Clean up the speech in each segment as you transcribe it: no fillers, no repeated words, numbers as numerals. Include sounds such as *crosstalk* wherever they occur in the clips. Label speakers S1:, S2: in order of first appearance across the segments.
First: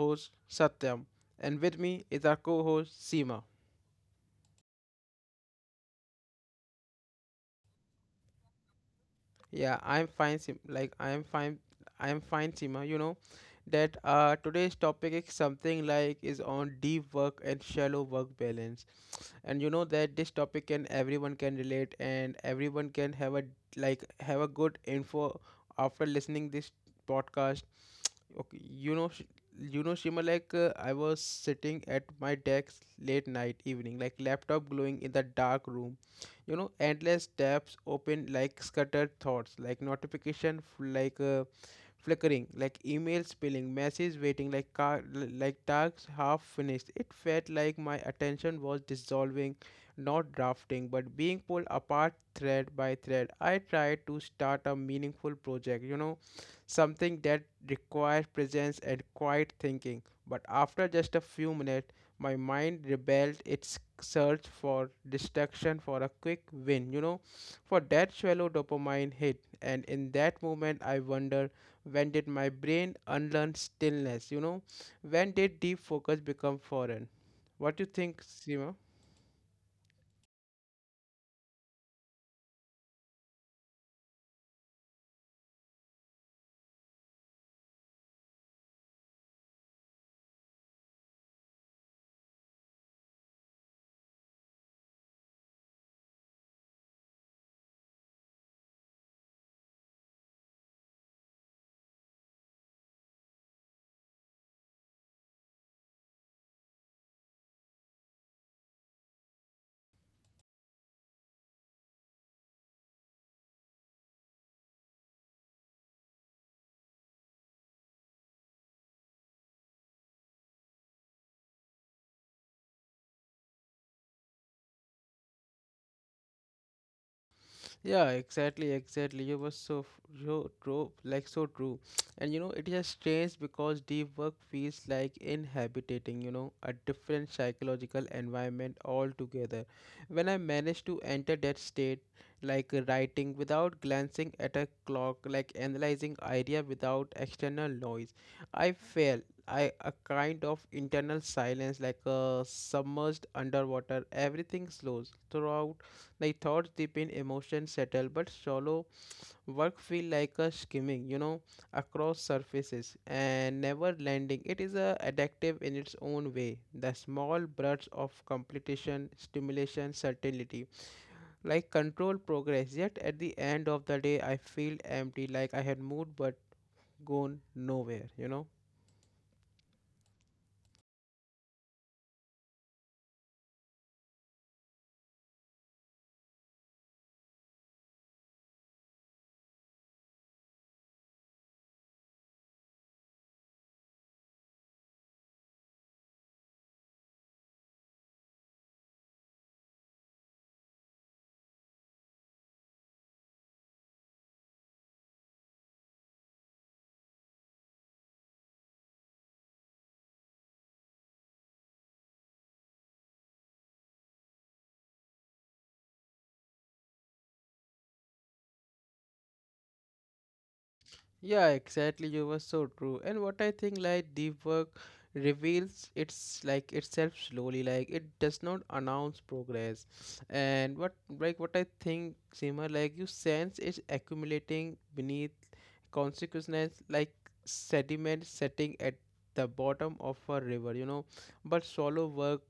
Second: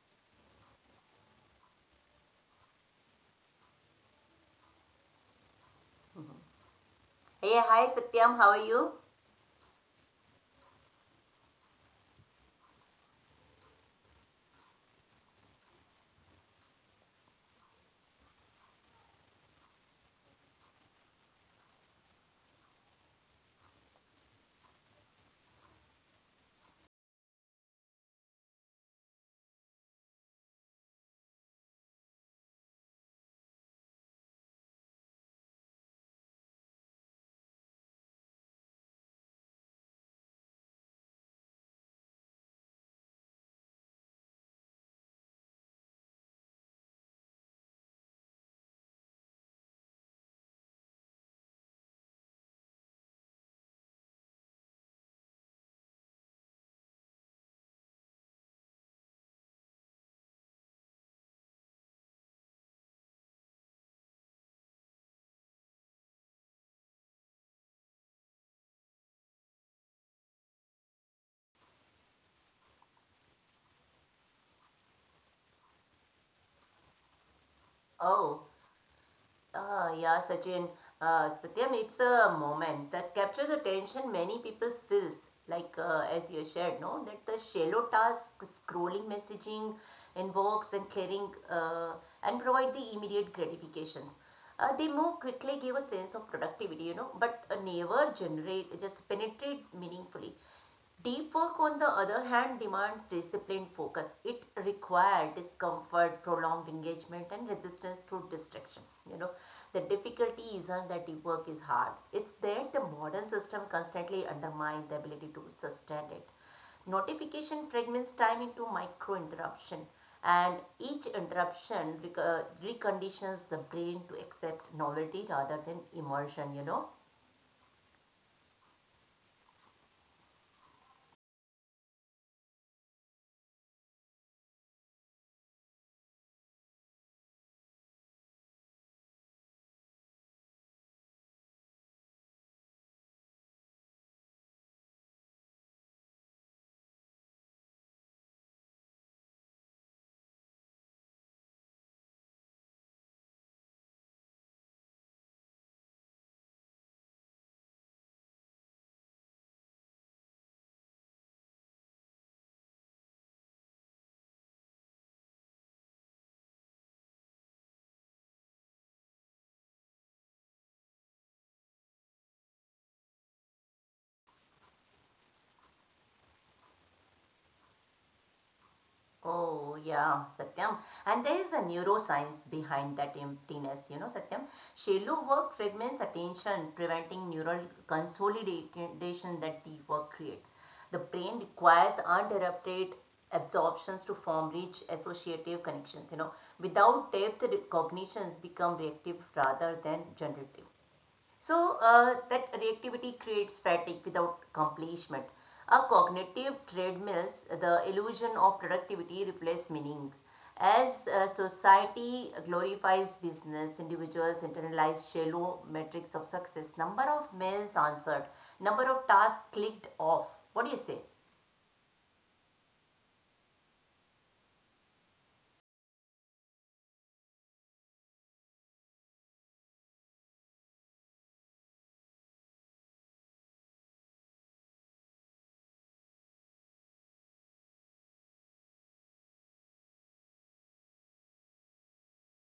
S1: host Satyam and with me is our co-host Seema.
S2: Mhm. Hey, hi Satyam, how are you?
S1: Yeah, I'm fine. I'm fine. I'm fine, Sima. You know that today's topic is something like is on deep work and shallow work balance, and you know that this topic can everyone can relate and everyone can have a have a good info after listening this podcast. Okay, you know, Shima. Like I was sitting at my desk late night evening, like laptop glowing in the dark room, you know, endless tabs open, like scattered thoughts, like flickering, like email spilling, messages waiting like car, like tasks half finished. It felt like my attention was dissolving, not drafting, but being pulled apart thread by thread. I tried to start a meaningful project, something that requires presence and quiet thinking. But after just a few minutes, my mind rebelled its search for distraction for a quick win, for that shallow dopamine hit. And in that moment, I wonder, when did my brain unlearn stillness? You know, when did deep focus become foreign? What do you think,
S2: Oh,
S1: Seema?
S2: uh, yeah, Sachin. Satyam, it's a moment that captures the tension many people feels. As you shared, no, that the shallow task, scrolling, messaging, inbox, and clearing, and provide the immediate gratifications. They move quickly, give a sense of productivity, you know, but never generate, just penetrate meaningfully. Deep work, on the other hand, demands disciplined focus. It requires discomfort, prolonged engagement, and resistance to distraction. You know, the difficulty isn't that deep work is hard, it's that the modern system constantly undermines the ability to sustain it. Notification fragments time into micro interruption, and each reconditions the brain to accept novelty rather than immersion, you know.
S1: Yeah, exactly. You were so f- so true, like so true. *tsk* And you know, it is strange because deep work feels like inhabiting, you know, a different psychological environment altogether. When I managed to enter that state, like writing without glancing at a clock, like analyzing idea without external noise, I felt I a kind of internal silence, like submerged underwater. Everything slows throughout, like thoughts deep in emotions settle, but solo work feel like a skimming, you know, across surfaces and never landing. It is a addictive in its own way. The small bursts of completion, stimulation, certainty, like control progress. Yet at the end of the day, I feel empty, like I had moved but gone nowhere. You know.
S2: Oh, yeah, Satyam. And there is a neuroscience behind that emptiness, you know, Satyam. Shallow work fragments attention, preventing neural consolidation that deep work creates. The brain requires uninterrupted absorptions to form rich associative connections, you know. Without depth, cognitions become reactive rather than generative. So that reactivity creates fatigue without accomplishment. A cognitive treadmills the illusion of productivity replaces meanings. As society glorifies business, individuals internalize shallow metrics of success, number of mails answered, number of tasks clicked off. What do you say?
S1: Yeah, exactly. You were so true. And what I think, like deep work reveals itself slowly. Like it does not announce progress. And what I think, Seema, like you sense is accumulating beneath consequences, like sediment setting at the bottom of a river, you know, but shallow work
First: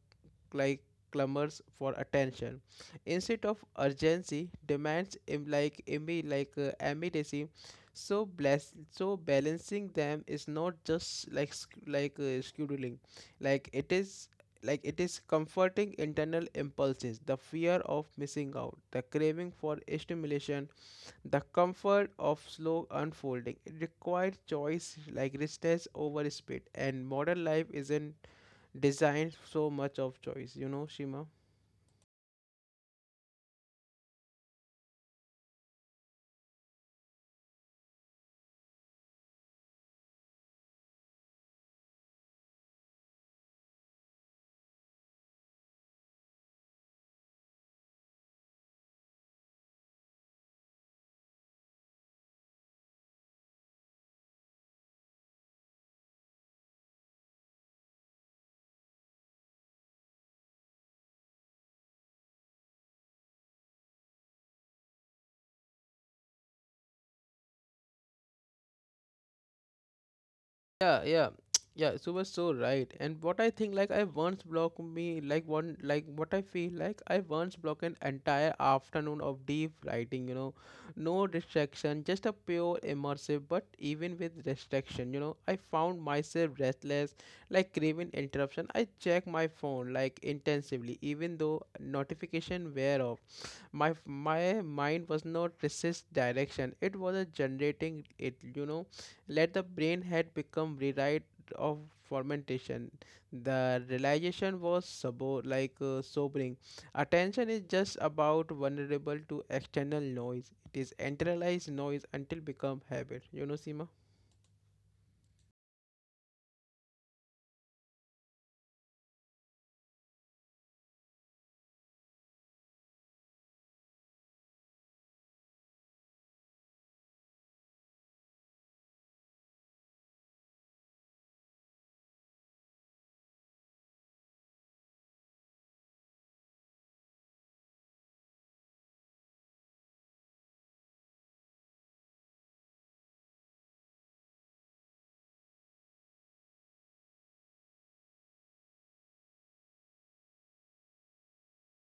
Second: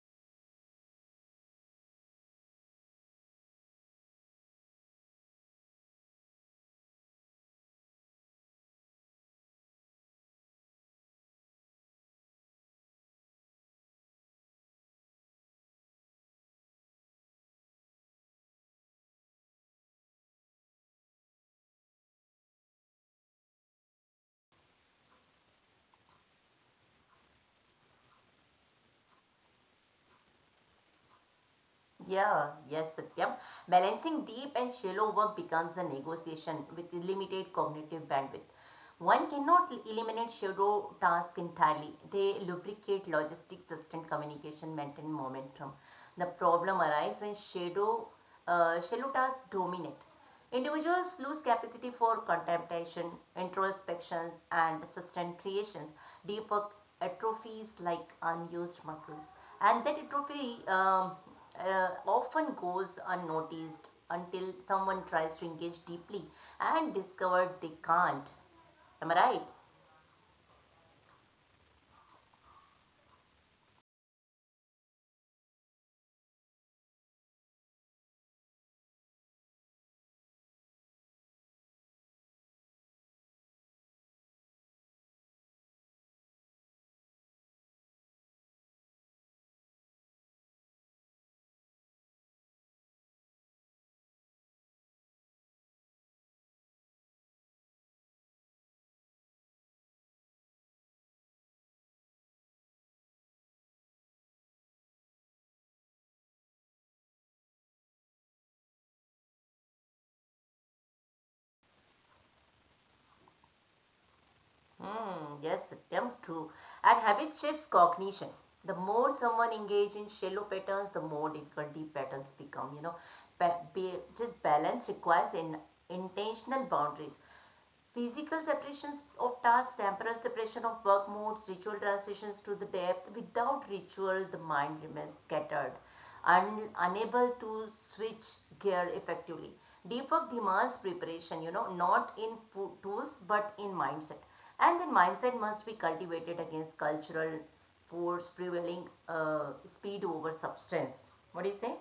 S1: like clamors for attention instead of urgency, demands im- like imi like immediacy. So bless, so balancing them is not just like scheduling. Like it is comforting internal impulses, the fear of missing out, the craving for stimulation, the comfort of slow unfolding requires choice, like richness over speed, and modern life isn't designed so much of choice, you know, Shima.
S2: Yeah, yes, Satyam. Balancing deep and shallow work becomes a negotiation with limited cognitive bandwidth. One cannot eliminate shallow tasks entirely. They lubricate logistics, sustained communication, maintain momentum. The problem arises when shallow tasks dominate. Individuals lose capacity for contemplation, introspections, and sustained creations. Deeper atrophies like unused muscles. And that atrophy often goes unnoticed until someone tries to engage deeply and discover they can't. Am I right?
S1: Yeah, *tsk* yeah. So was so right. And what I think, like I once blocked me, like one, like what I feel like I once blocked an entire afternoon of deep writing. You know, no distraction, just a pure immersive. But even with distraction, you know, I found myself restless, like craving interruption. I check my phone like intensively, even though notification were off. My mind was not resist direction. It was a generating it. You know, let the brain had become rewrite of fermentation. The realization was sobering. Attention is just about vulnerable to external noise. It is internalized noise until become habit. You know, Seema.
S2: Hmm, yes, damn true. And habit shapes cognition. The more someone engages in shallow patterns, the more difficult deep patterns become. You know, just balance requires intentional boundaries. Physical separations of tasks, temporal separation of work modes, ritual transitions to the depth. Without ritual, the mind remains scattered unable to switch gear effectively. Deep work demands preparation, you know, not in tools but in mindset. And then mindset must be cultivated against cultural force prevailing speed over substance. What do you say?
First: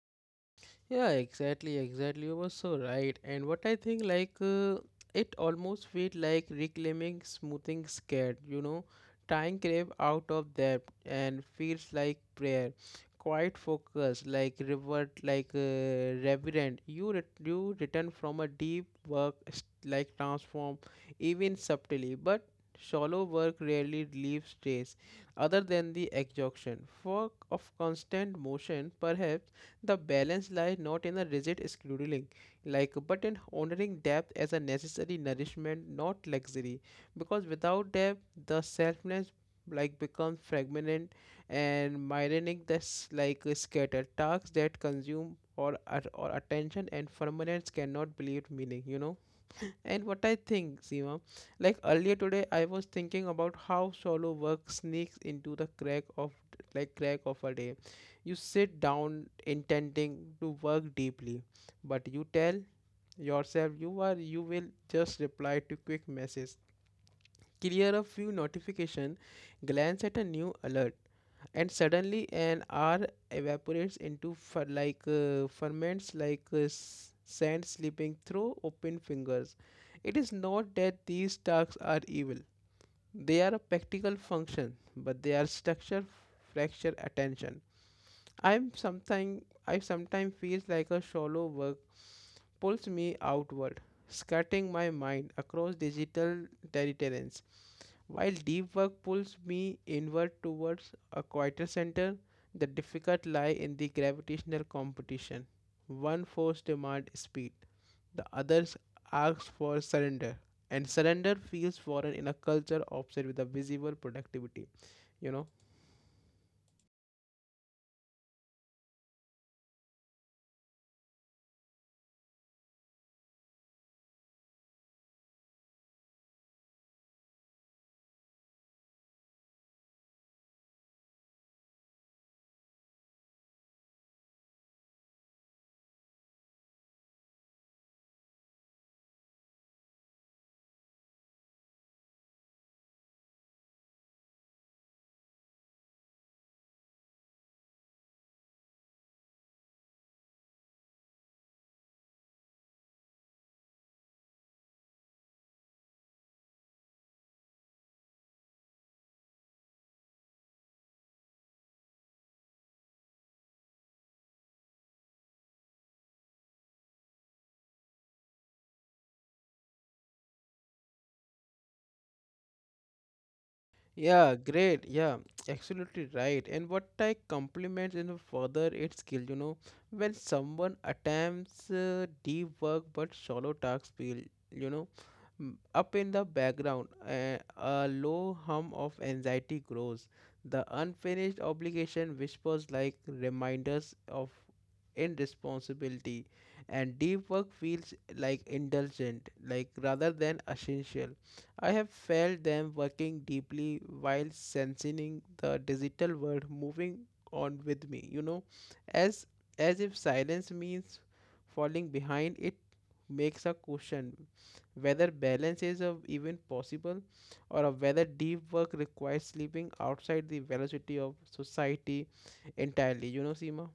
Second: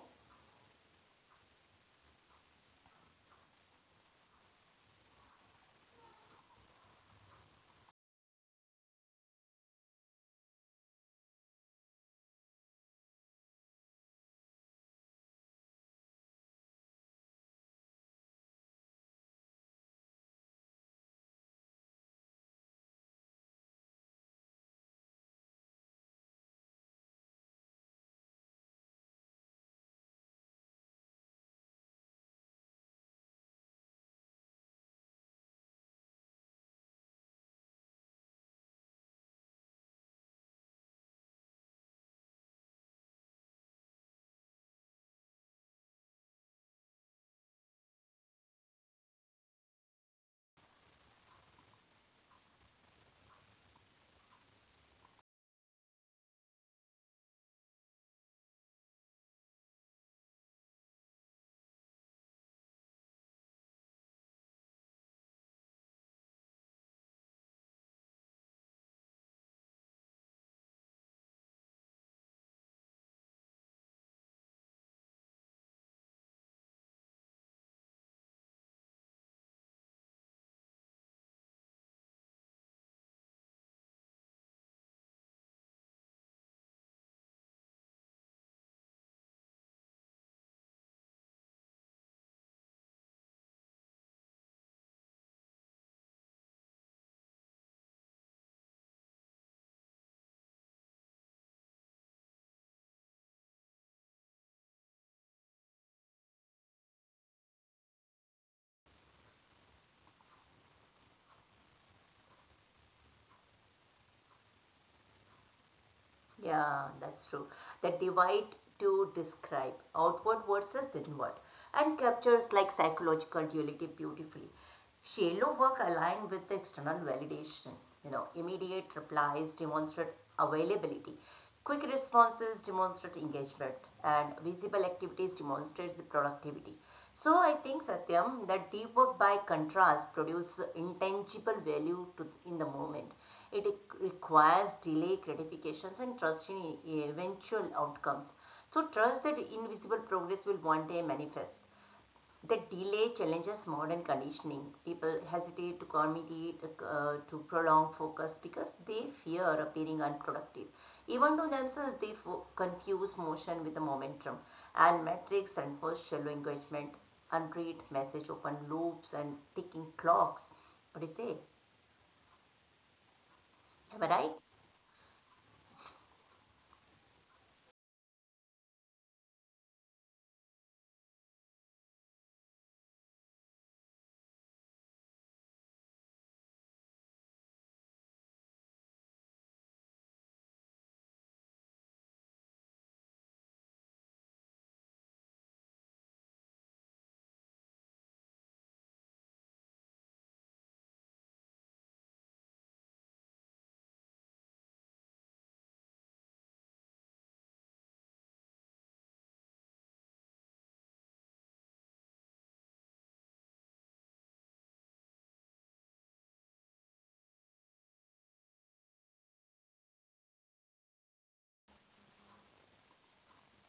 S1: Yeah, exactly. You were so right. And what I think, like, it almost felt like reclaiming smoothing scared, you know, tying grave out of depth and feels like prayer, quite focused, like revert, like reverent. You return from a deep work, like transform, even subtly, but shallow work rarely leaves trace, other than the exhaustion. Work of constant motion, perhaps the balance lies not in a rigid scheduling, like but in honoring depth as a necessary nourishment, not luxury. Because without depth, the selfness like becomes fragmented and myronic, that's like scattered tasks that consume or attention, and permanence cannot believe meaning, you know. And what I think, Seema, like earlier today, I was thinking about how solo work sneaks into the crack of crack of a day. You sit down intending to work deeply, but you tell yourself you will just reply to quick message, clear a few notification, glance at a new alert, and suddenly an hour evaporates into ferments, like sand slipping through open fingers. It is not that these tasks are evil; they are a practical function, but they are structure fracture attention. I sometimes feels like a shallow work pulls me outward, skirting my mind across digital territories while deep work pulls me inward towards a quieter center, the difficult lie in the gravitational competition. One force demands speed, the others asks for surrender, and surrender feels foreign in a culture obsessed with the visible productivity. You know.
S2: Yeah, that's true. That divide to describe outward versus inward and captures like psychological duality beautifully. Shallow work aligned with the external validation, you know, immediate replies demonstrate availability. Quick responses demonstrate engagement and visible activities demonstrate the productivity. So I think Satyam that deep work by contrast produces intangible value to in the moment it requires delay gratifications and trust in eventual outcomes. So, trust that invisible progress will one day manifest. That delay challenges modern conditioning. People hesitate to commit, to prolong focus because they fear appearing unproductive. Even to themselves, they confuse motion with the momentum, and metrics enforce shallow engagement, unread message open loops, and ticking clocks. What do you say? Am I right?
S1: Yeah, great. Yeah, *tsk* absolutely right. And what I compliment in further its skill, you know, when someone attempts deep work but shallow tasks feel, you know, up in the background, a low hum of anxiety grows. The unfinished obligation whispers like reminders of irresponsibility, and deep work feels like indulgent, like rather than essential. I have felt them working deeply while sensing the digital world moving on with me, you know, as as if silence means falling behind, it makes a question whether balance is of even possible or of whether deep work requires sleeping outside the velocity of society entirely. You know, Seema?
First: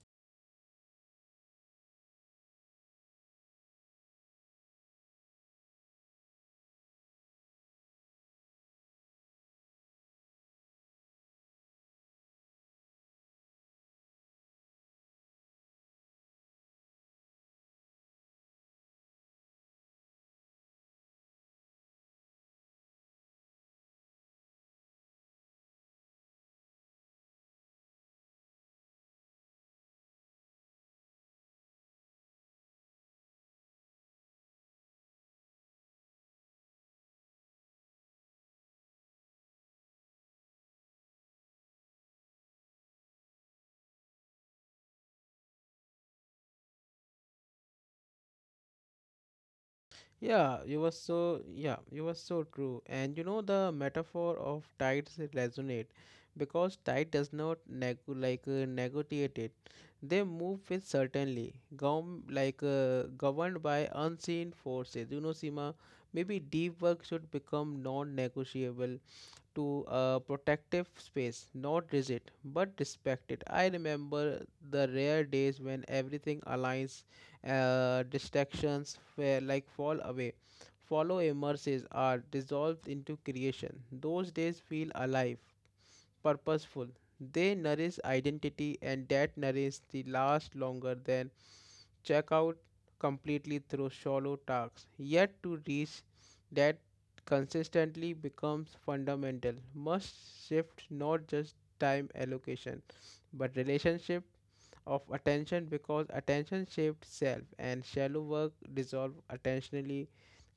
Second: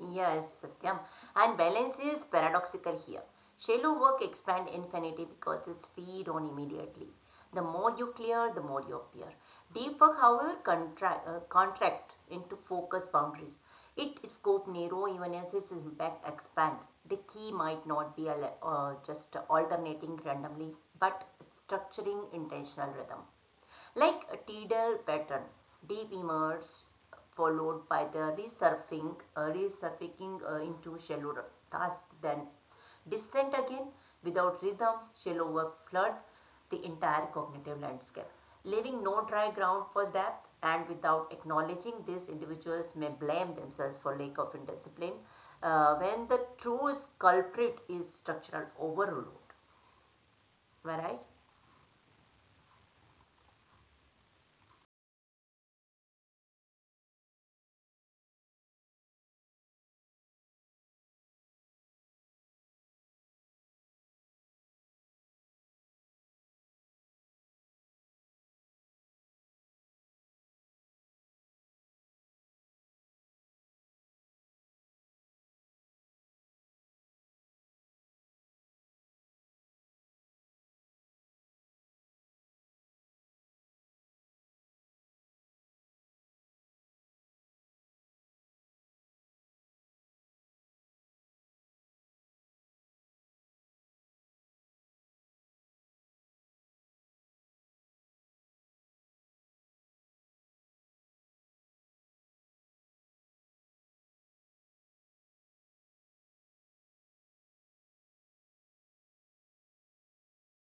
S2: Yes, Satyam. And balance is paradoxical here. Shallow work expand infinity because it's feed on immediately. The more you clear, the more you appear. Deep work, however, contract into focus boundaries. It scope narrow even as its impact expand. The key might not be just alternating randomly, but structuring intentional rhythm like a tidal pattern, deep emerge followed by the resurfacing into shallow task, then descent again without rhythm, shallow work flood the entire cognitive landscape, leaving no dry ground for depth. And without acknowledging this, individuals may blame themselves for lack of discipline, when the true culprit is structural overload.
S1: Yeah, you
S2: Am
S1: were
S2: I right?
S1: so yeah, you were so true. And you know the metaphor of tides resonate because tide does not negotiate it. They move with certainly, governed by unseen forces. You know, Sima, maybe deep work should become non-negotiable to a protective space, not rigid, but respected. I remember the rare days when everything aligns, distractions fall away, follow emerges are dissolved into creation. Those days feel alive, purposeful. They nourish identity and that nourish the last longer than check out completely through shallow tasks. Yet to reach that consistently becomes fundamental. Must shift not just time allocation but relationship of attention, because attention shapes self and shallow work dissolve attentionally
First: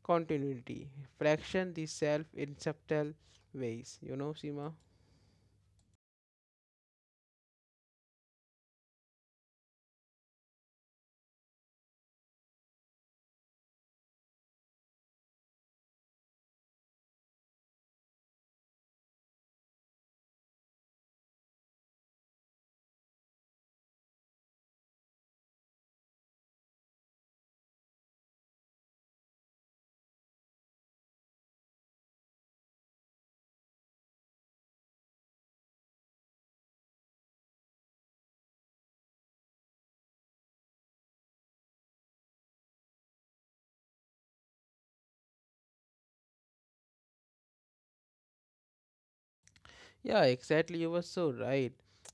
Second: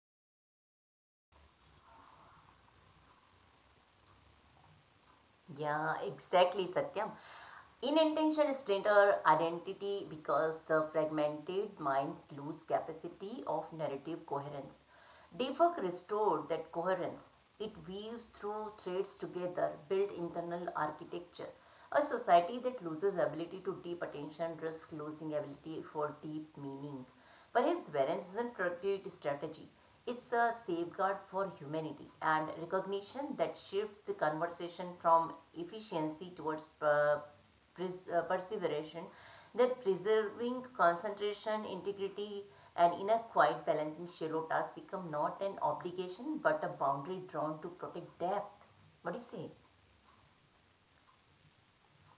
S1: continuity fraction the self in subtle ways, you know, Sima.
S2: Yeah, exactly, Satyam. Inattention split our identity because the fragmented mind lose capacity of narrative coherence. Deep work restored that coherence. It weaves through threads together, build internal architecture. A society that loses ability to deep attention risks losing ability for deep meaning. Perhaps balance isn't productivity strategy. It's a safeguard for humanity and recognition that shifts the conversation from efficiency towards perseveration, that preserving concentration, integrity, and inner quiet balance in shallow tasks become not an obligation but a boundary drawn to protect depth. What do you say?
S1: Yeah, exactly. You were so right.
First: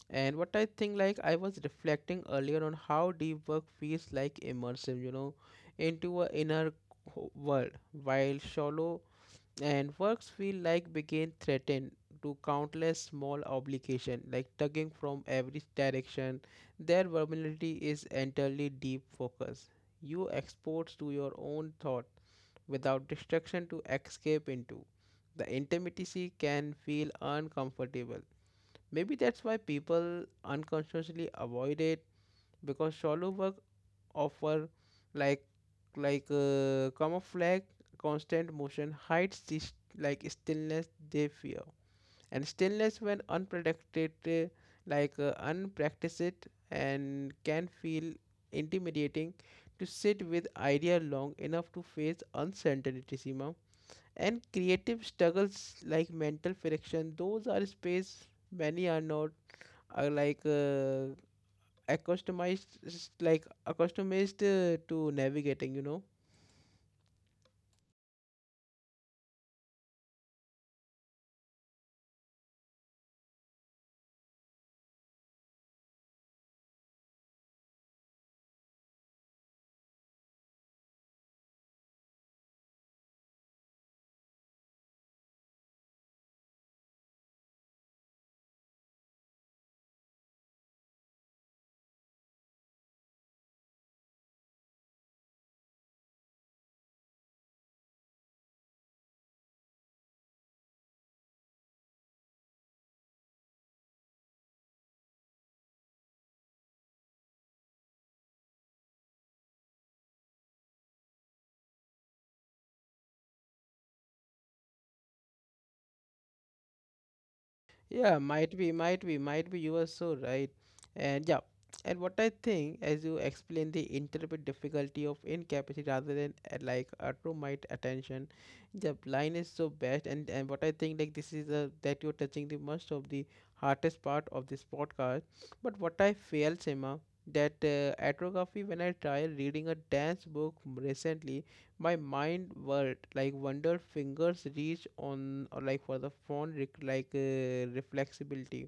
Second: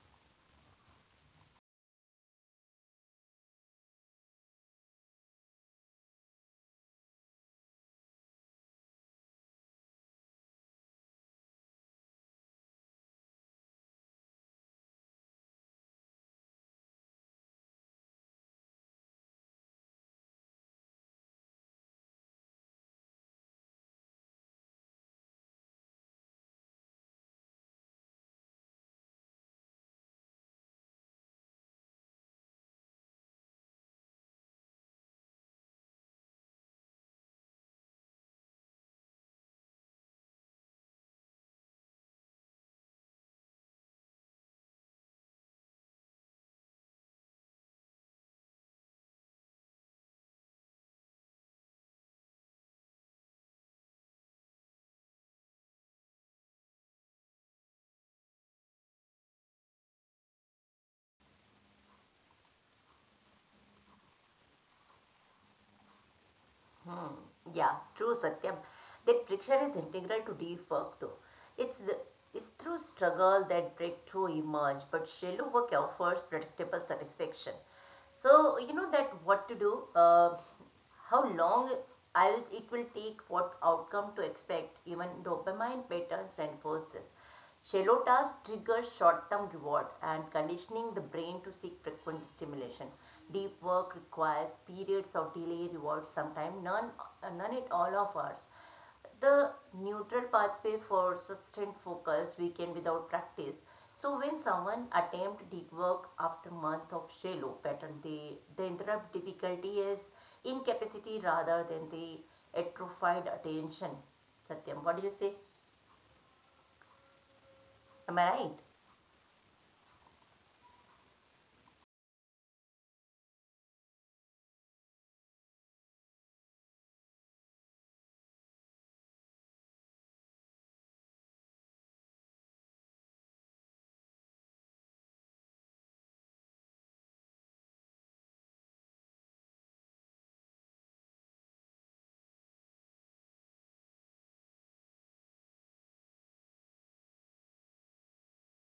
S1: And what I think, like, I was reflecting earlier on how deep work feels like immersive, you know, into a inner world, while shallow and works feel like began threatened to countless small obligation like tugging from every direction. Their vulnerability is entirely deep focus, you exposed to your own thought without distraction to escape into, the intimacy can feel uncomfortable. Maybe that's why people unconsciously avoid it, because shallow work offer like camouflage. Constant motion hides this like stillness they fear, and stillness when unprotected, unpracticed, and can feel intimidating to sit with idea long enough to face uncertainty, Seema. And creative struggles like mental friction, those are space many are not uh, like uh, accustomed accustomed, to navigating, you know.
S2: Yeah, true Satyam. That friction is integral to deep work though. It's the it's through struggle that breakthrough emerge, but shallow work offers predictable satisfaction. So you know that what to do, how long I'll, it will take, what outcome to expect, even dopamine patterns reinforce this. Shallow tasks trigger short term reward and conditioning the brain to seek frequent stimulation. Deep work requires periods of delay reward, sometimes none at all of ours. The neutral pathway for sustained focus weekend without practice. So when someone attempt deep work after month of shallow pattern, they, the interrupt difficulty is incapacity rather than the atrophied attention. Satyam, what do you say?
S1: Yeah,
S2: Am I
S1: might
S2: right?
S1: be might be might be you are so right. And yeah, and what I think, as you explain, the interpret difficulty of incapacity rather than like a true might attention, the line is so best. And what I think, like this is a that you're touching the most of the hardest part of this podcast. But what I feel, Sima, that atrophy, when I tried reading a dance book recently, my mind whirled like wonder fingers reach on or like for the phone reflexibility.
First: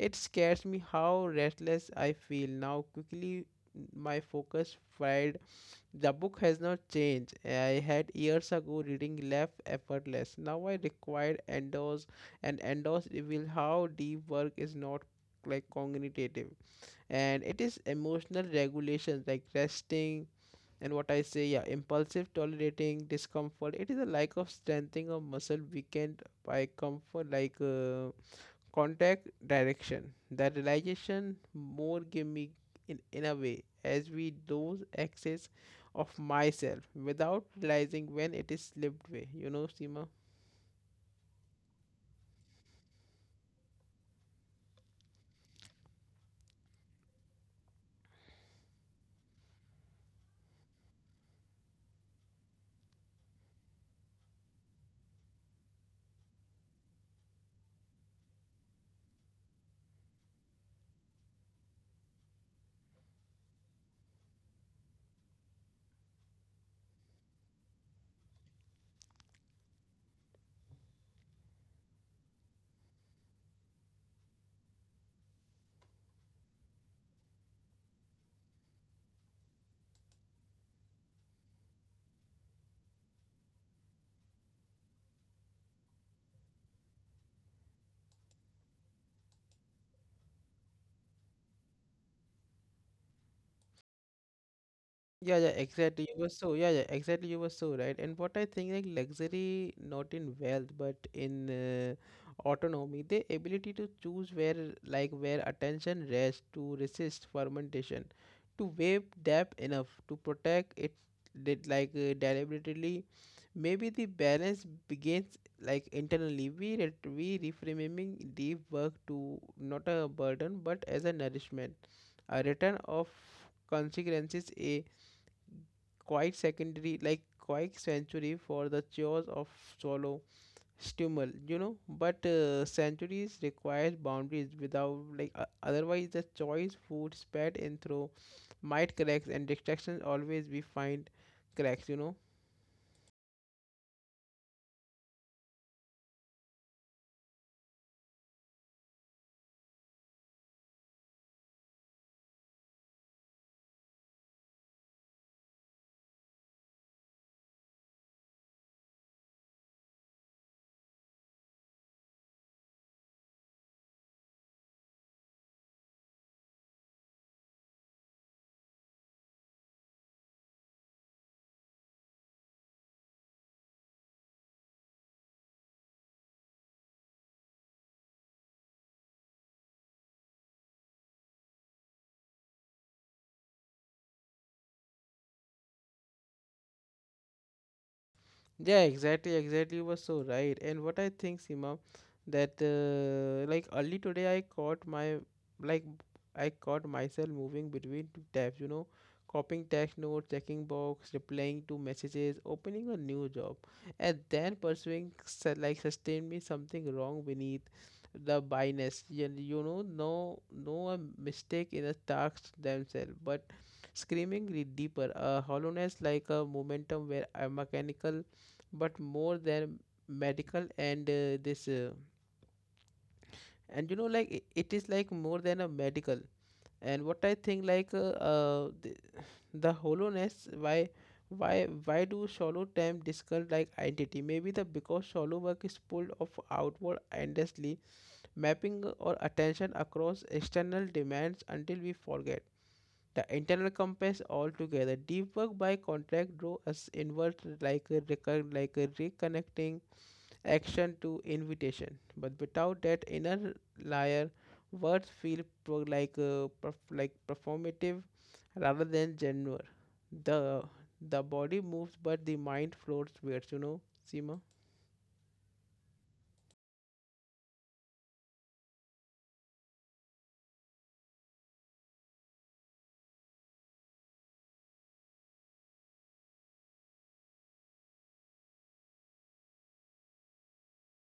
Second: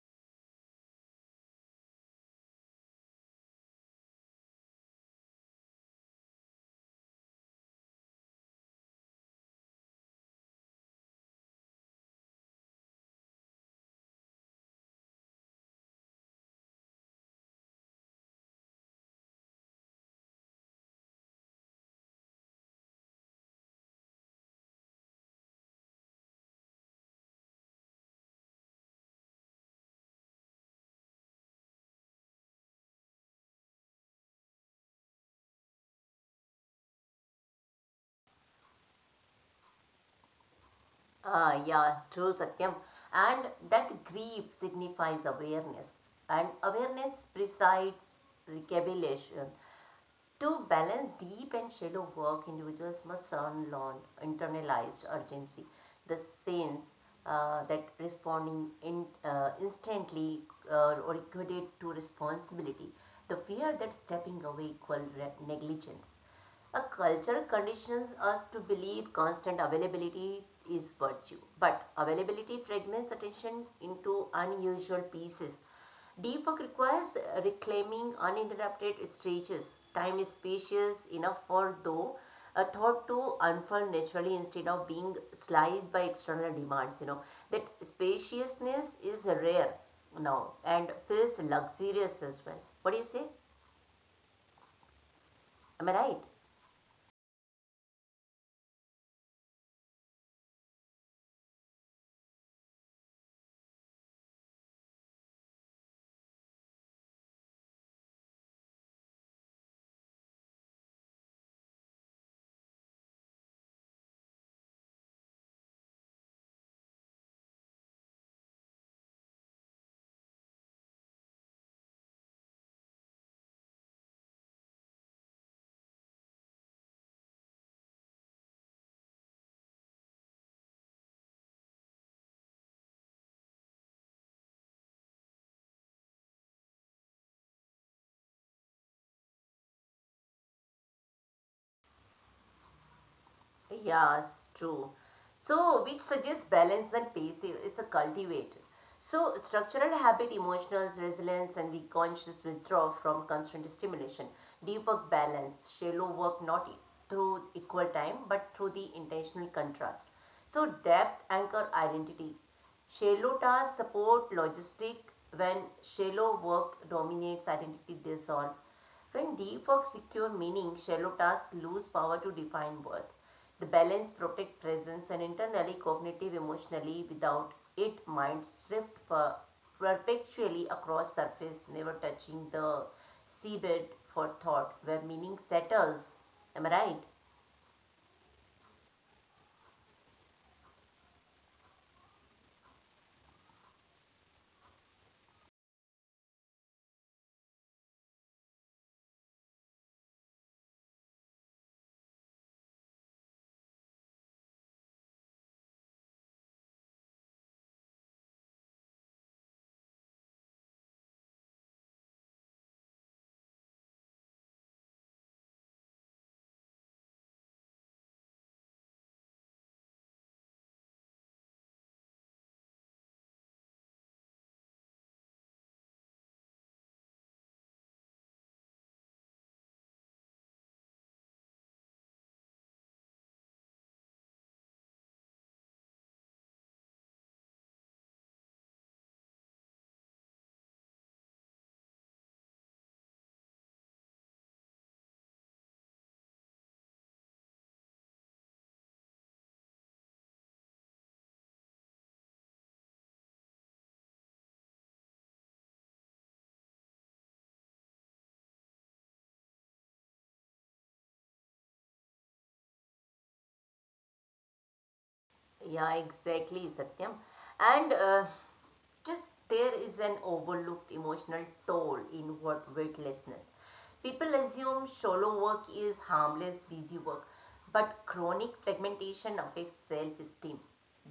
S1: It scares me how restless I feel now. Quickly, my focus fried. The book has not changed. I had years ago reading left effortless. Now I required endos, and endos reveal how deep work is not like cognitive, and it is emotional regulation like resting. And what I say, yeah, impulsive tolerating discomfort, it is a lack of strengthening of muscle weakened by comfort, like contact direction. That realization more give me, in a way, as we lose access of myself without realizing when it is slipped away, you know, Sima.
S2: Ah, yeah, true, Satyam. And that grief signifies awareness, and awareness presides recabulation. To balance deep and shallow work, individuals must unlearn internalized urgency, the sense that responding instantly or equated to responsibility, the fear that stepping away equal negligence. A culture conditions us to believe constant availability is virtue, but availability fragments attention into unusual pieces. Deep work requires reclaiming uninterrupted stretches, time is spacious enough for though a thought to unfold naturally instead of being sliced by external demands. You know that spaciousness is rare now and feels luxurious as well. What do you say?
S1: Yeah, yeah,
S2: Am I
S1: exactly.
S2: right?
S1: You were so, yeah, yeah, exactly. You were so right. And what I think, like luxury, not in wealth, but in autonomy, the ability to choose where, like, where attention rests, to resist fermentation, to wave depth enough to protect it, did like deliberately. Maybe the balance begins like internally. We reframing deep work to not a burden, but as a nourishment, a return of consequences, a quite secondary, like quite sanctuary for the chores of solo stumble, you know. But sanctuaries requires boundaries, without like otherwise the choice food spat in through might cracks, and distractions always we find cracks, you know.
S2: Yeah, it's true. So, which suggests balance and pace is a cultivator. So, structural habit, emotional resilience, and the conscious withdrawal from constant stimulation, deep work balance, shallow work not through equal time but through the intentional contrast. So, depth anchor identity. Shallow tasks support logistic when shallow work dominates identity dissolve. When deep work secure meaning, shallow tasks lose power to define worth. The balance protect presence and internally cognitive emotionally without it minds drift perpetually across surface never touching the seabed for thought where meaning settles am I right
S1: Yeah, exactly. You were so right. And what I think, Sima, that like early today, I caught my like I caught myself moving between two tabs. You know, copying text notes, checking box, replying to messages, opening a new job, and then pursuing sustained me something wrong beneath the bias. You know, no, no a mistake in the tasks themselves, but screaming re- deeper, a hollowness like a momentum where a mechanical but more than medical and this and you know like I- it is like more than a medical. And what I think like the hollowness. Why do shallow time discuss like identity, maybe the because shallow work is pulled off outward endlessly mapping our attention across external demands until we forget the internal compass altogether. Deep work, by contract, draw us inward like a reconnecting action to invitation. But without that inner layer, words feel performative rather than genuine. The the body moves, but the mind floats weirds. You know, Seema.
S2: yeah exactly satyam and just there is an overlooked emotional toll in word weightlessness. People assume shallow work is harmless, busy work, but chronic fragmentation affects self esteem.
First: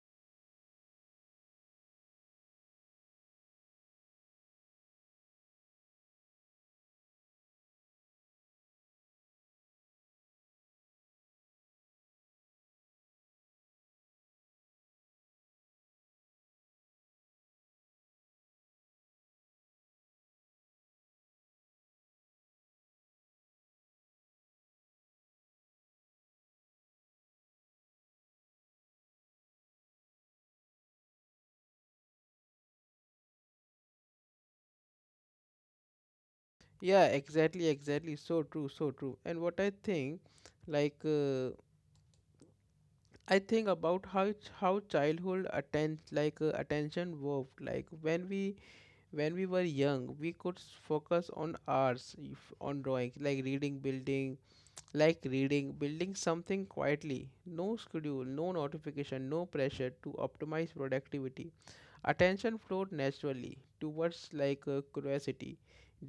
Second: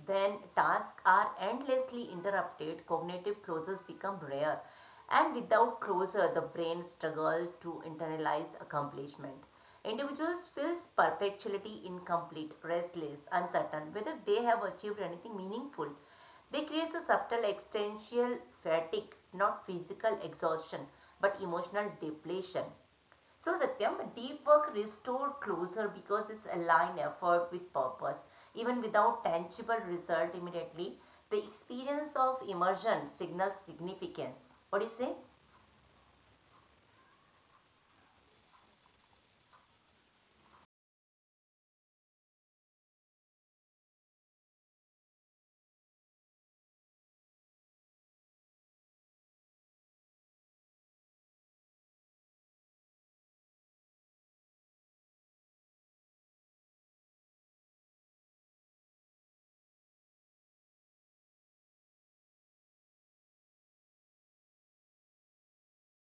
S2: Then tasks are endlessly interrupted, cognitive closures become rare, and without closure, the brain struggles to internalize accomplishment. Individuals feel perpetually incomplete, restless, uncertain whether they have achieved anything meaningful. They create a subtle existential fatigue, not physical exhaustion, but emotional depletion. So Satyam, deep work restores closure because it's aligned effort with purpose. Even without tangible result immediately, the experience of immersion signals significance. What do you say?
S1: Yeah, exactly, exactly. So true, so true. And what I think, like, uh, I think about how childhood attend like attention worked. Like when we were young we could focus on arts on drawing, like reading building, something quietly. No schedule, no notification, no pressure to optimize productivity. Attention flowed naturally towards curiosity.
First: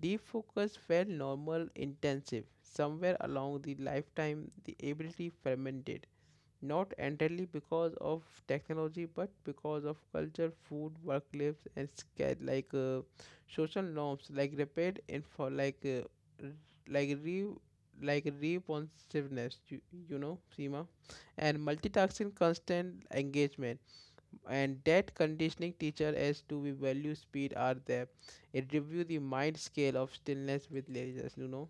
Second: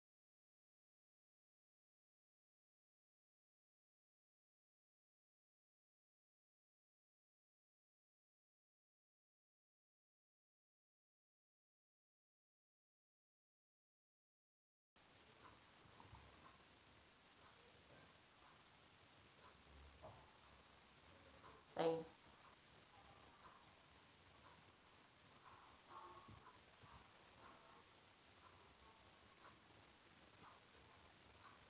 S1: Deep focus felt normal intensive somewhere along the lifetime the ability fermented, not entirely because of technology but because of culture food work lives and social norms like rapid info r- like re like responsiveness, you know, Seema, and
S2: Right.
S1: multitasking constant engagement. And that conditioning teacher as to we value speed are there it review the mind scale of stillness with laziness, you know.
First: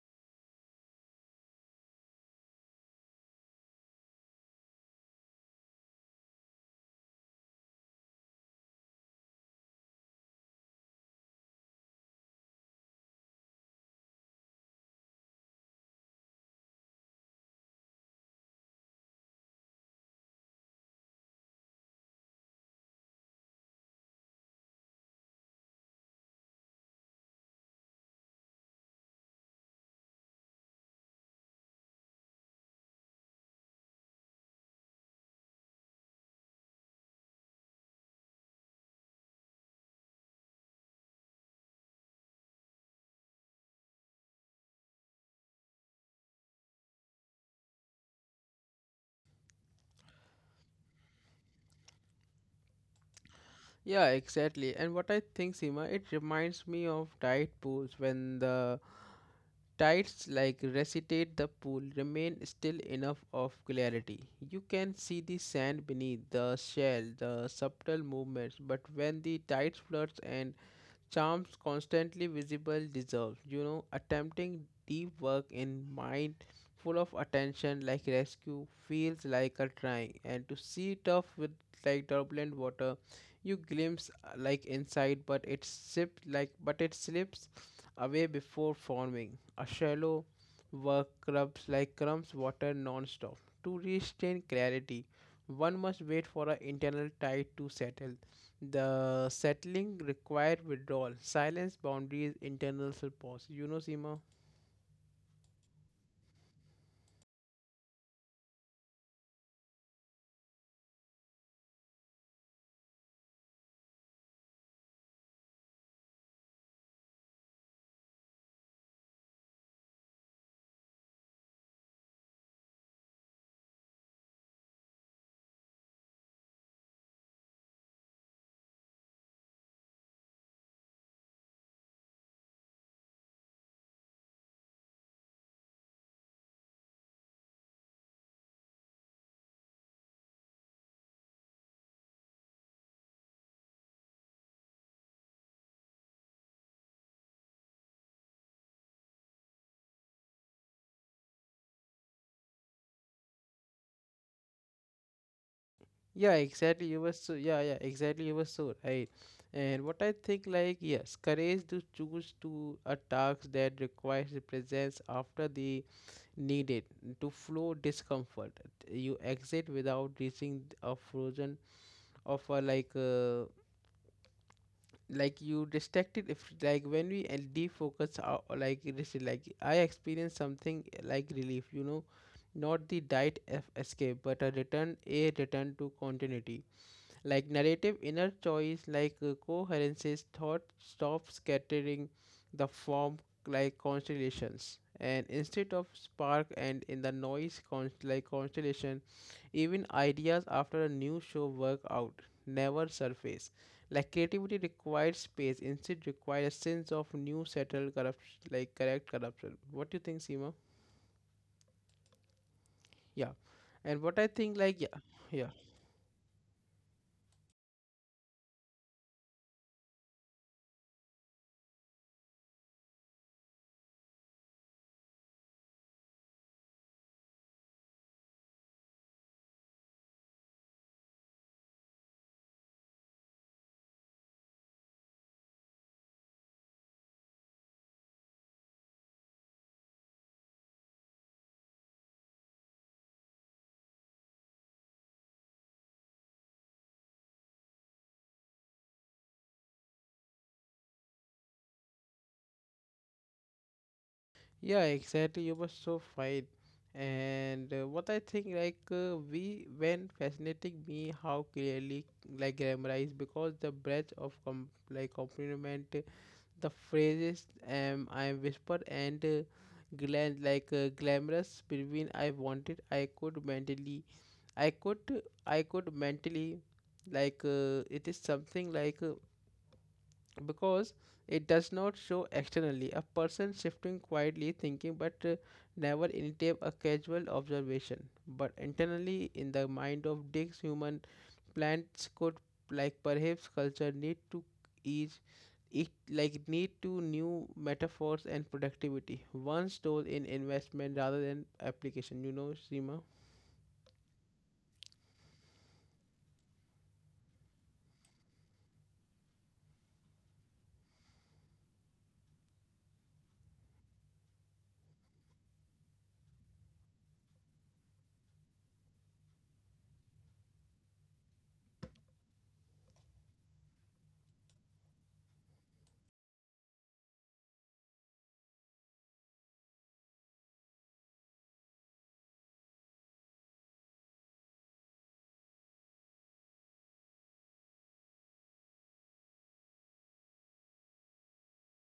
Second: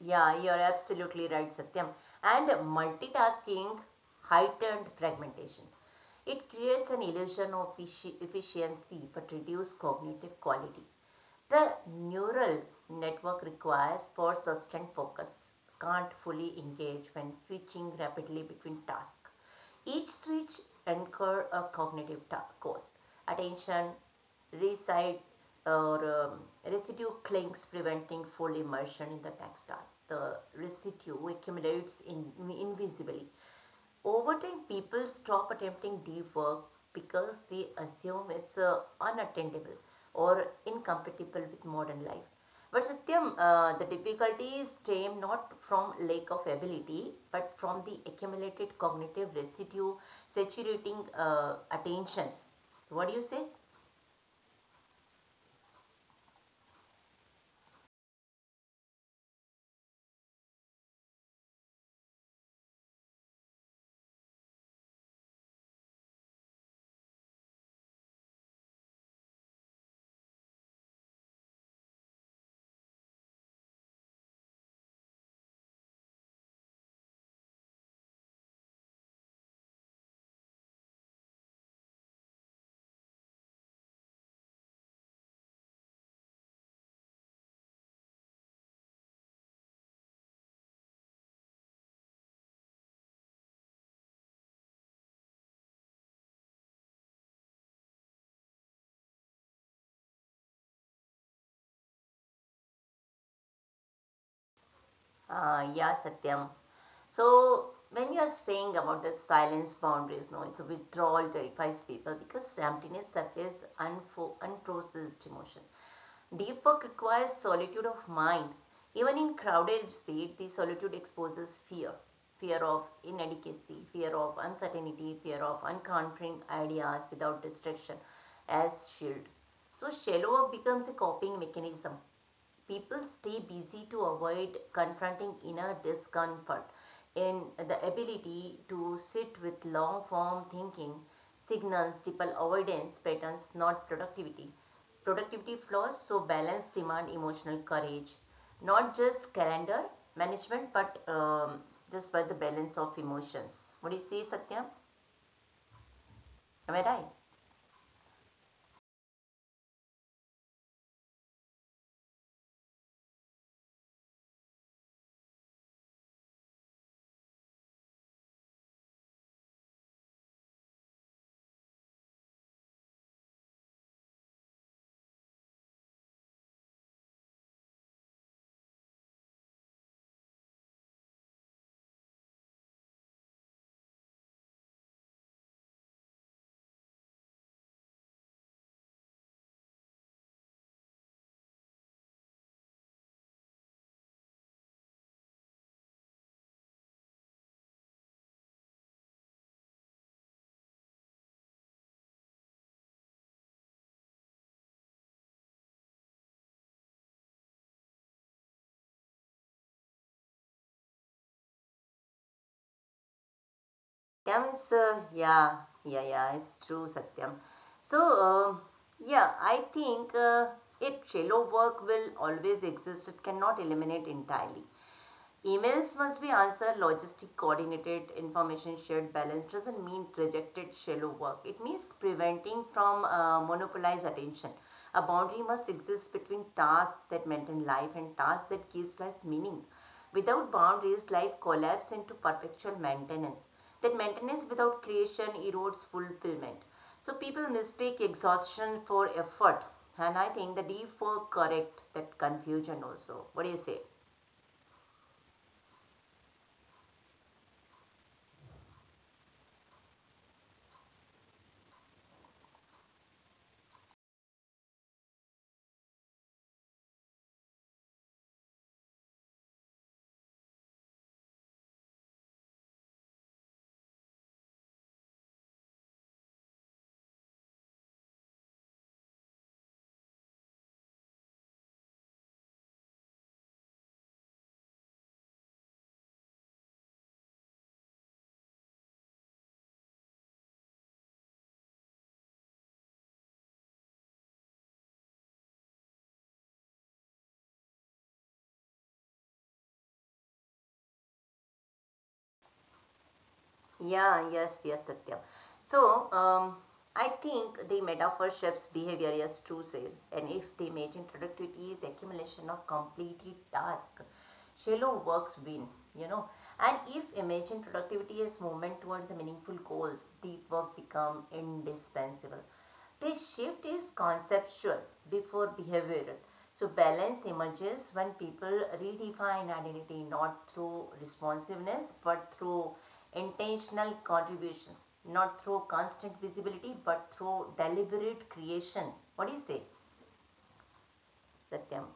S2: Yeah, you're absolutely right, Satyam. And multitasking heightened fragmentation. It creates an illusion of efficiency but reduces cognitive quality. The neural network requires for sustained focus can't fully engage when switching rapidly between tasks. Each switch incur a cognitive cost. Attention, recite or residue clings preventing full immersion in the next task. The residue accumulates in, invisibly. Over time, people stop attempting deep work because they assume it's unattainable or incompatible with modern life. But Satyam, the difficulties stem not from lack of ability, but from the accumulated cognitive residue saturating attention. What do you say?
S1: Yeah, exactly. And what I think, Seema, it reminds me of diet pools when the tides like recitate the pool remain still enough of clarity. You can see the sand beneath the shell, the subtle movements, but when the tide floods and charms constantly visible dissolve, you know, attempting deep work in mind full of attention like rescue feels like a trying and to see it off with like turbulent water. You glimpse like inside, but it sips like but it slips away before forming a shallow. Work rubs like crumbs water non-stop to restrain clarity. One must wait for an internal tide to settle. The settling required withdrawal, silence, boundaries, internal pause. You know, Seema?
S2: Yeah, Satyam. So, when you are saying about the silence boundaries, no, it's a withdrawal terrifies people because emptiness surfaces unprocessed emotion. Deep work requires solitude of mind. Even in crowded state, the solitude exposes fear fear of inadequacy, fear of uncertainty, fear of encountering ideas without distraction as shield. So shallow work becomes a coping mechanism. People stay busy to avoid confronting inner discomfort. In the ability to sit with long form thinking signals typical avoidance patterns, not productivity. Productivity flaws, so balance demand emotional courage. Not just calendar management, but just by the balance of emotions. What do you say, Satyam?
S1: Yeah,
S2: Am I
S1: exactly. You
S2: right?
S1: were so, yeah, yeah, exactly. You were so right. And what I think, like, yes, courage to choose to a task that requires the presence after the needed to flow discomfort. You exit without reaching a frozen of a you distracted if like when we and defocus our, or like it is like I experience something like relief, you know, not the diet f escape but a return, a return to continuity, like narrative inner choice coherences thought stops scattering the form like constellations, and instead of spark and in the noise constellation, even ideas after a new show work out never surface. Like creativity requires space, instead requires a sense of new settled corrupt, like correct corruption. What do you think, Sima? yeah and what i
S2: Yeah,
S1: think
S2: means,
S1: like yeah
S2: uh,
S1: yeah
S2: yeah, yeah, it's true, Satyam. So, uh, yeah, I think it shallow work will always exist. It cannot eliminate entirely. Emails must be answered logistic, coordinated, information shared, balanced. Doesn't mean rejected shallow work. It means preventing from monopolized attention. A boundary must exist between tasks that maintain life and tasks that gives life meaning. Without boundaries, life collapses into perpetual maintenance. That maintenance without creation erodes fulfillment. So people mistake exhaustion for effort, and I think the deep work correct that confusion also. What do you say?
S1: Yeah, exactly. You were so right. And what I think, we when fascinating me how clearly like grammarized because the breadth of compliment, the phrases I whispered and glan like glamorous between I wanted I could I could mentally it is something like. Because it does not show externally. A person shifting quietly thinking but never initiate a casual observation. But internally in the mind of Dick's human plants could like perhaps culture need to each it like need to new metaphors and productivity. One stole in investment rather than application, you know, Seema.
S2: Yeah, yes, Satyam. So, I think the metaphor shapes behavior as true says, and if the imagine productivity is accumulation of completed task, shallow works win, you know. And if imagine productivity is movement towards the meaningful goals, deep work become indispensable. This shift is conceptual before behavioral. So, balance emerges when people redefine identity not through responsiveness but through intentional contributions, not through constant visibility but through deliberate creation. What do you say, Satyam?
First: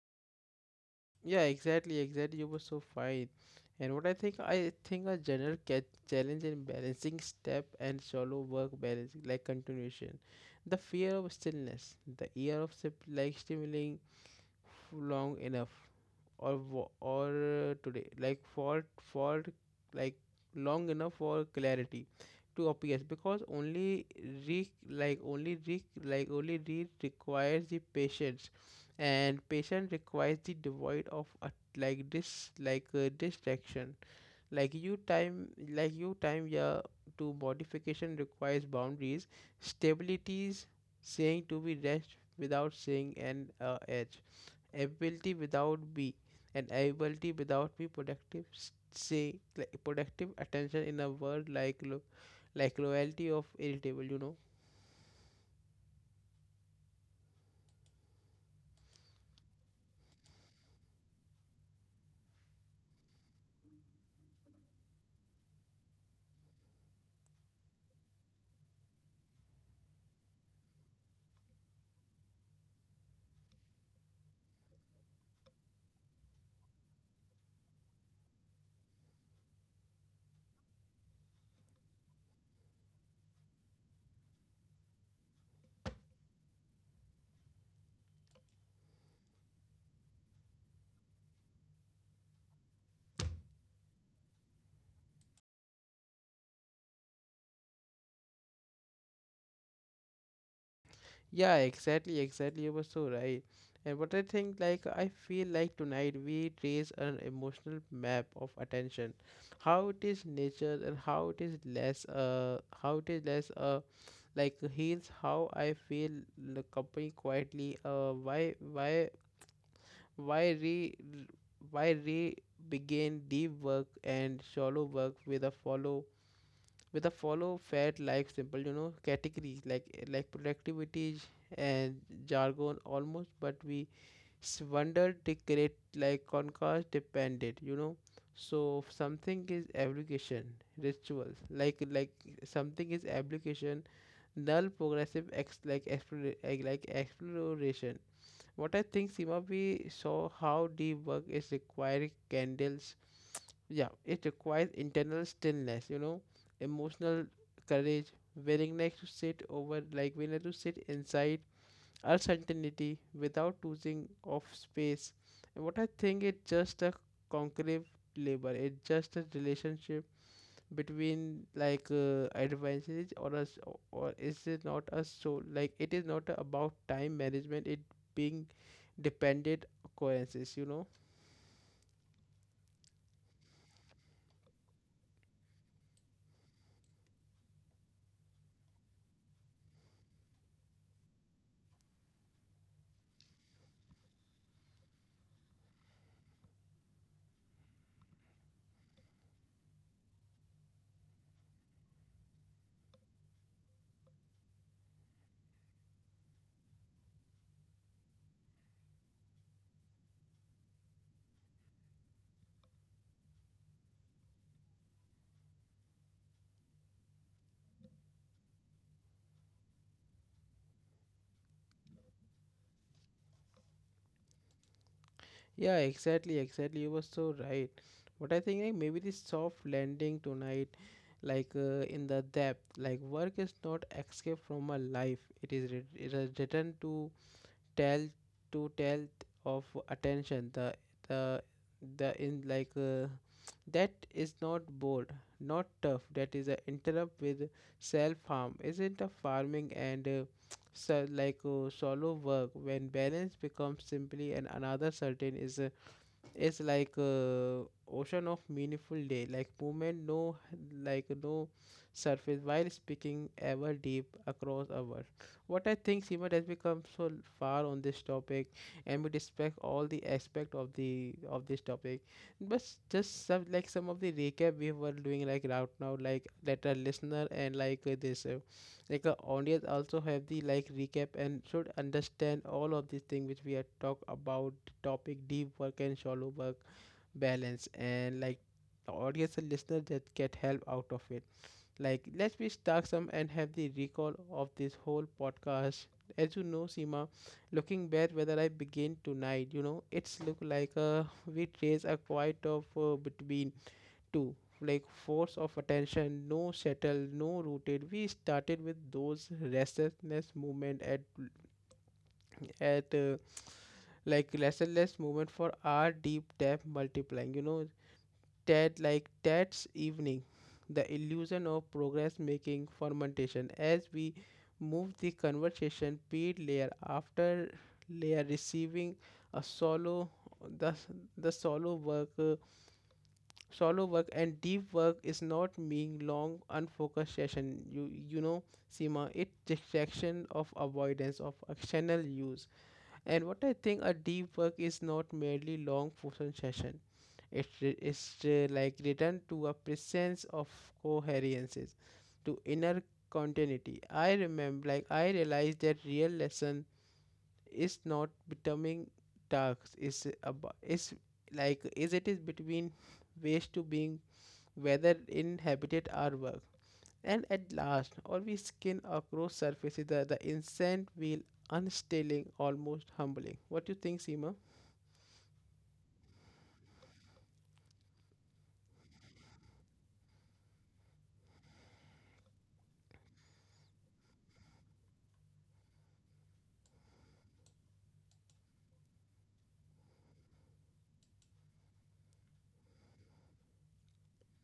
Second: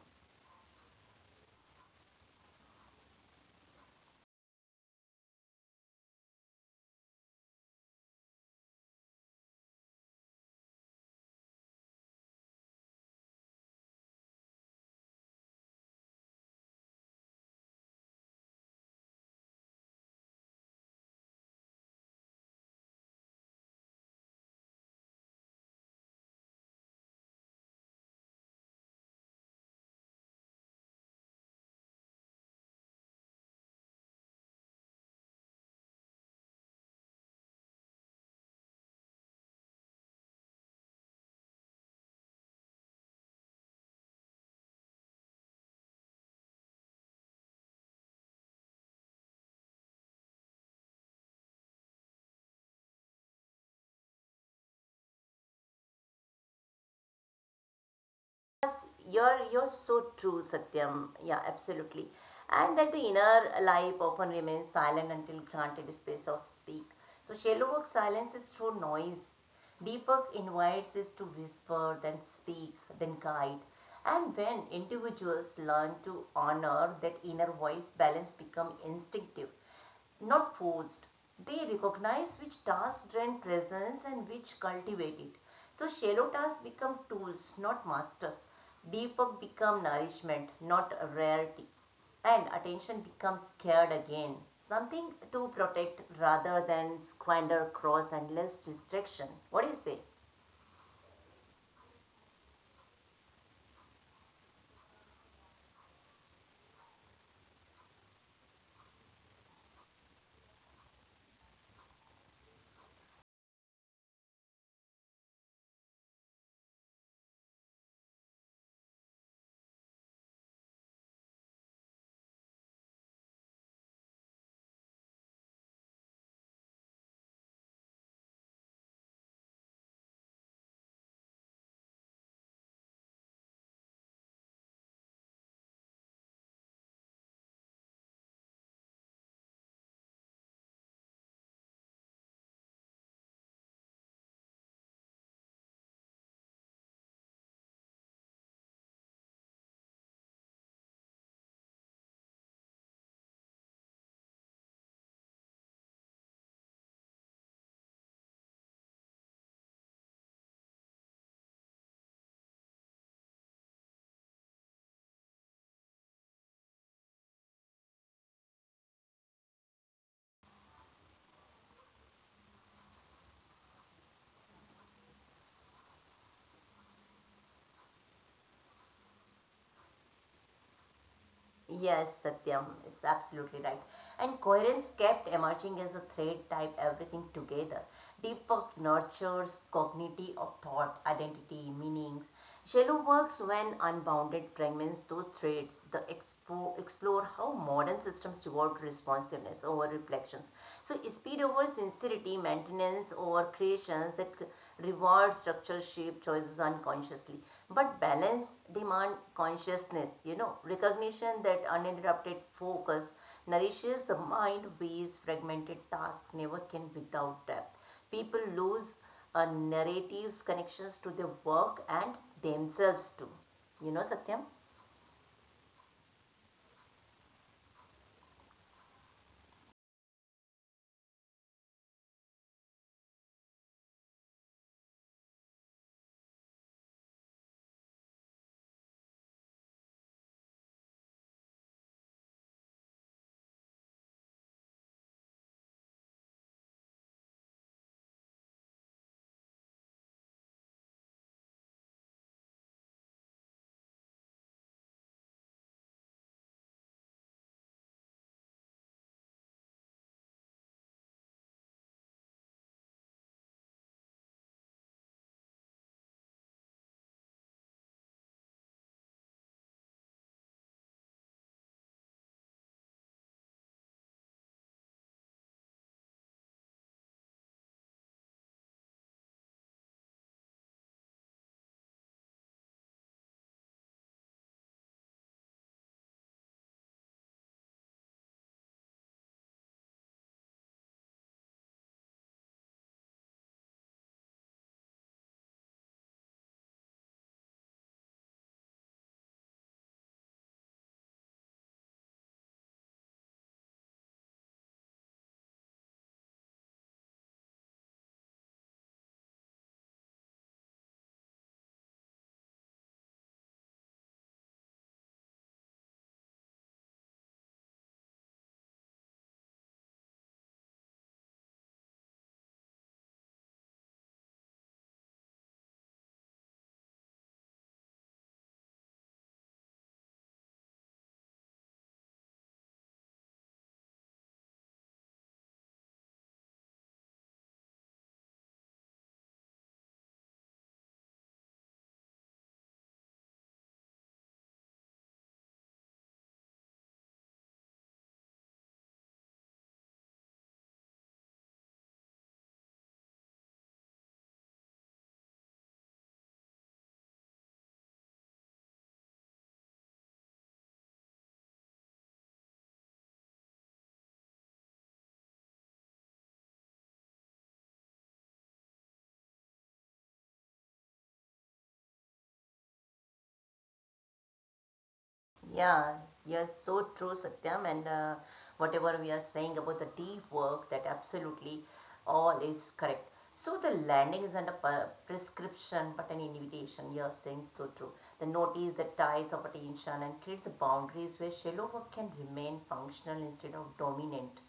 S1: Yeah, exactly, exactly. You were so fine. And what I think a general challenge in balancing step and solo work balance, like continuation, the fear of stillness, the fear of stimulating long enough or wo- or today like for like long enough for clarity to appears, because only re like only re like only read requires the patience, and patience requires the devoid of a, like this like distraction, you time, yeah, to modification requires boundaries, stabilities, saying to be rest without saying an edge, ability without be ability without be productive s- say like productive attention in a word like loyalty of irritable, you know.
S2: Yes, you're so true, Satyam. Yeah, absolutely. And that the inner life often remains silent until granted space of speak. So shallow work silence is through noise. Deep work invites us to whisper, then speak, then guide. And when individuals learn to honor that inner voice, balance become instinctive not forced. They recognize which tasks drain presence and which cultivate it. So shallow tasks become tools, not masters. Deep work become nourishment, not rarity. And attention becomes scared again. Something to protect rather than squander, cross, and less distraction. What do you say?
S1: Yeah, exactly, exactly. You were so right. And what I think, like, I feel like tonight we trace an emotional map of attention, how it is nature and how it is less, like heals how I feel the company quietly. Why re, why re begin deep work and shallow work with a follow fat like simple, you know, categories like productivity and jargon almost, but we wonder they create like contrast dependent, you know. So something is application rituals like something is application null progressive ex like explore like exploration. What I think, Seema, we saw how deep work is requiring candles. Yeah, it requires internal stillness, you know, emotional courage, willingness to sit over, like willingness to sit inside uncertainty without losing of space. And what I think, it's just a concrete labor. It's just a relationship between advances or us, or is it not us. So like it is not about time management, it being dependent occurrences, you know.
S2: Yes, Satyam is absolutely right. And coherence kept emerging as a thread type everything together. Deep work nurtures cognitive of thought, identity, meanings. Shallow works, when unbounded, fragments those threads. The explore how modern systems reward responsiveness over reflections. So speed over sincerity, maintenance over creations that reward structure shape choices unconsciously. But balance demand consciousness, you know, recognition that uninterrupted focus nourishes the mind ways fragmented tasks never can without depth. People lose narratives, connections to their work and themselves too. You know, Satyam?
S1: Yeah, exactly, exactly. You were so right. But I think like maybe this soft landing tonight, in the depth like work is not escape from a life. It is return to tell, to tell of attention the the in like that is not bored, not tough, that is a interrupt with self harm, isn't a farming. And solo work when balance becomes simply and another certain is like a ocean of meaningful day, like movement no like no surface while speaking ever deep across our. What I think, Simon, has become so far on this topic, and we respect all the aspect of the of this topic. But just some, like some of the recap we were doing like right now, like that a listener and like this. Like the audience also have the like recap and should understand all of these things which we had talked about. Topic: deep work and shallow work balance. And like the audience and listener that get help out of it. Like let's be stuck some and have the recall of this whole podcast. As you know, Seema, looking back whether I begin tonight, you know, it's look like we trace a quite of between two like force of attention, no settled, no rooted. We started with those restlessness movement at at uh, restless movement for our deep depth multiplying, you know, that like that's evening the illusion of progress making fermentation. As we move the conversation peer layer after layer, receiving a solo, the the solo work. Solo work and deep work is not mean long unfocused session. You know, Seema, it distraction of avoidance of external use. And what I think a deep work is not merely long focused session. It is return to a presence of coherences, to inner continuity. I remember, like I realized that real lesson is not becoming tasks. Is about is like is it is between ways to being, whether in habitat or work. And at last, always skin across surfaces that the insect will unstilling, almost humbling. What do you think, Seema?
S2: Yeah, you're so true, Satyam. And whatever we are saying about the deep work, that absolutely all is correct. So the landing isn't a prescription but an invitation. You're saying so true. The notice the ties of attention and creates the boundaries where shallow work can remain functional instead of dominant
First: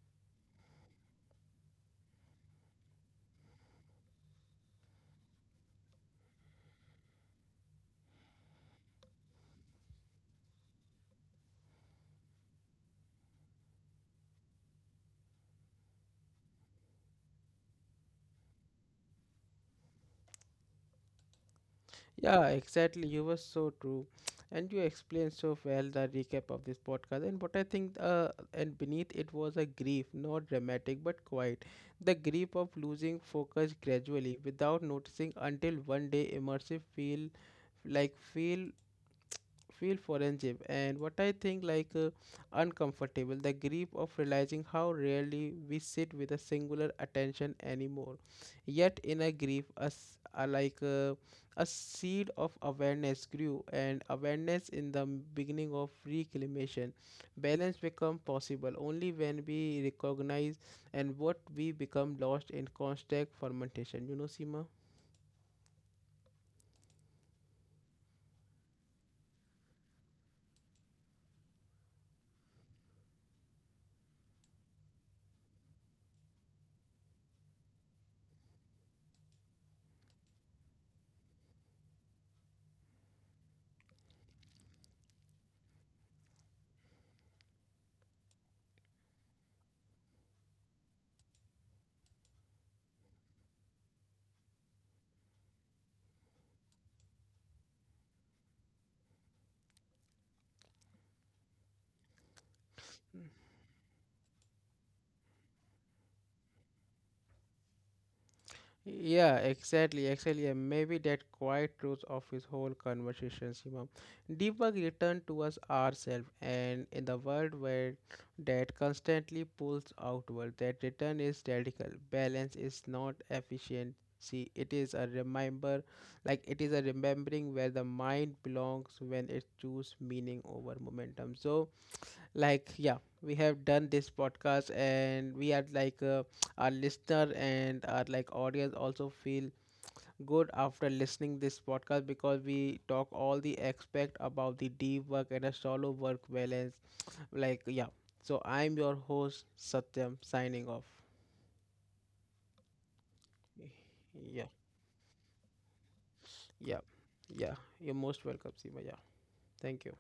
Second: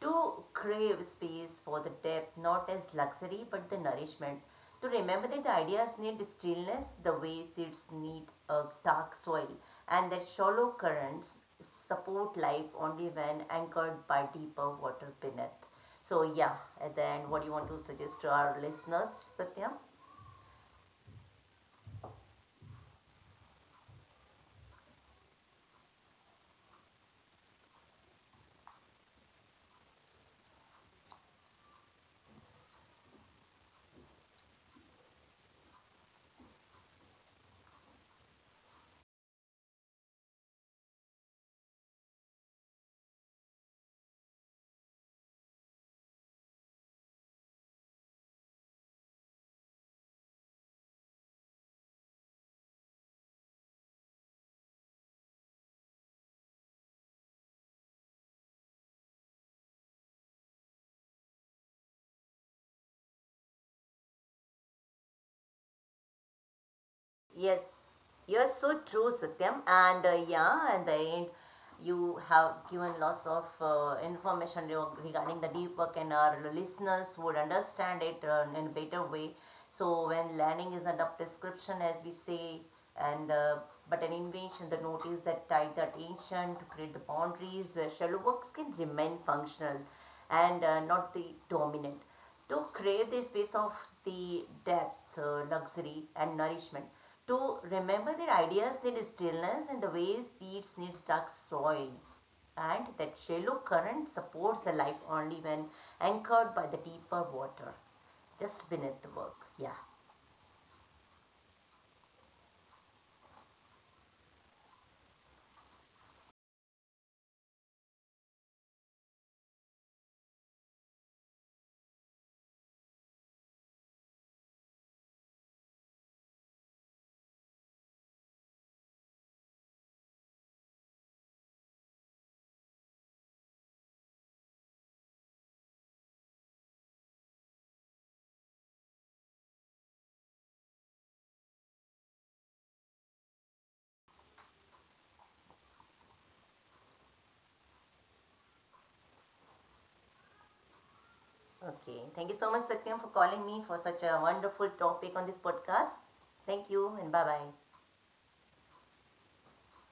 S2: to crave space for the depth, not as luxury but the nourishment. To remember that ideas need stillness the way seeds need a dark soil, and that shallow currents support life only when anchored by deeper water beneath. So, yeah, at the end, what do you want to suggest to our listeners, Satya?
S1: Yeah, exactly. You were so true. And you explained so well the recap of this podcast. And what I think, and beneath it was a grief, not dramatic but quiet. The grief of losing focus gradually without noticing until one day immersive feel like feel feel forensic. And what I think uncomfortable, the grief of realizing how rarely we sit with a singular attention anymore, yet in a grief as a, a seed of awareness grew, and awareness in the beginning of reclamation, balance become possible only when we recognize and what we become lost in constant fermentation, you know, Sima.
S2: Yes, you're so true, Satyam. And yeah, and the end, you have given lots of information regarding the deep work, and our listeners would understand it in a better way. So when learning is under prescription, as we say, and but an invention, the notice that tied the attention to create the boundaries where shallow works can remain functional and not the dominant to crave the space of the depth, luxury, and nourishment, to remember that ideas need stillness in the way seeds need dark soil, and that shallow current supports the life only when anchored by the deeper water, just beneath the
S1: Yeah,
S2: work. Yeah.
S1: exactly, exactly. And maybe that quiet truth of his whole conversation, Simam. Deepak returned to us ourselves, and in the world where that constantly pulls outward, that return is radical. Balance is not efficiency. It is a remember, like it is a remembering where the mind belongs when it chooses meaning over momentum. So, like, yeah, we have done this podcast and we are like our listener and our like audience also feel good after listening this podcast, because we talk all the aspect about the deep work and a solo work balance. Like, yeah. So I'm your host, Satyam, signing off.
S2: Okay. Thank you so much, Satyam, for calling me for such a
S1: Yeah.
S2: wonderful topic on this podcast. Thank
S1: Yeah.
S2: you, and bye
S1: Yeah,
S2: bye.
S1: you're most welcome, Sima. Yeah, thank you.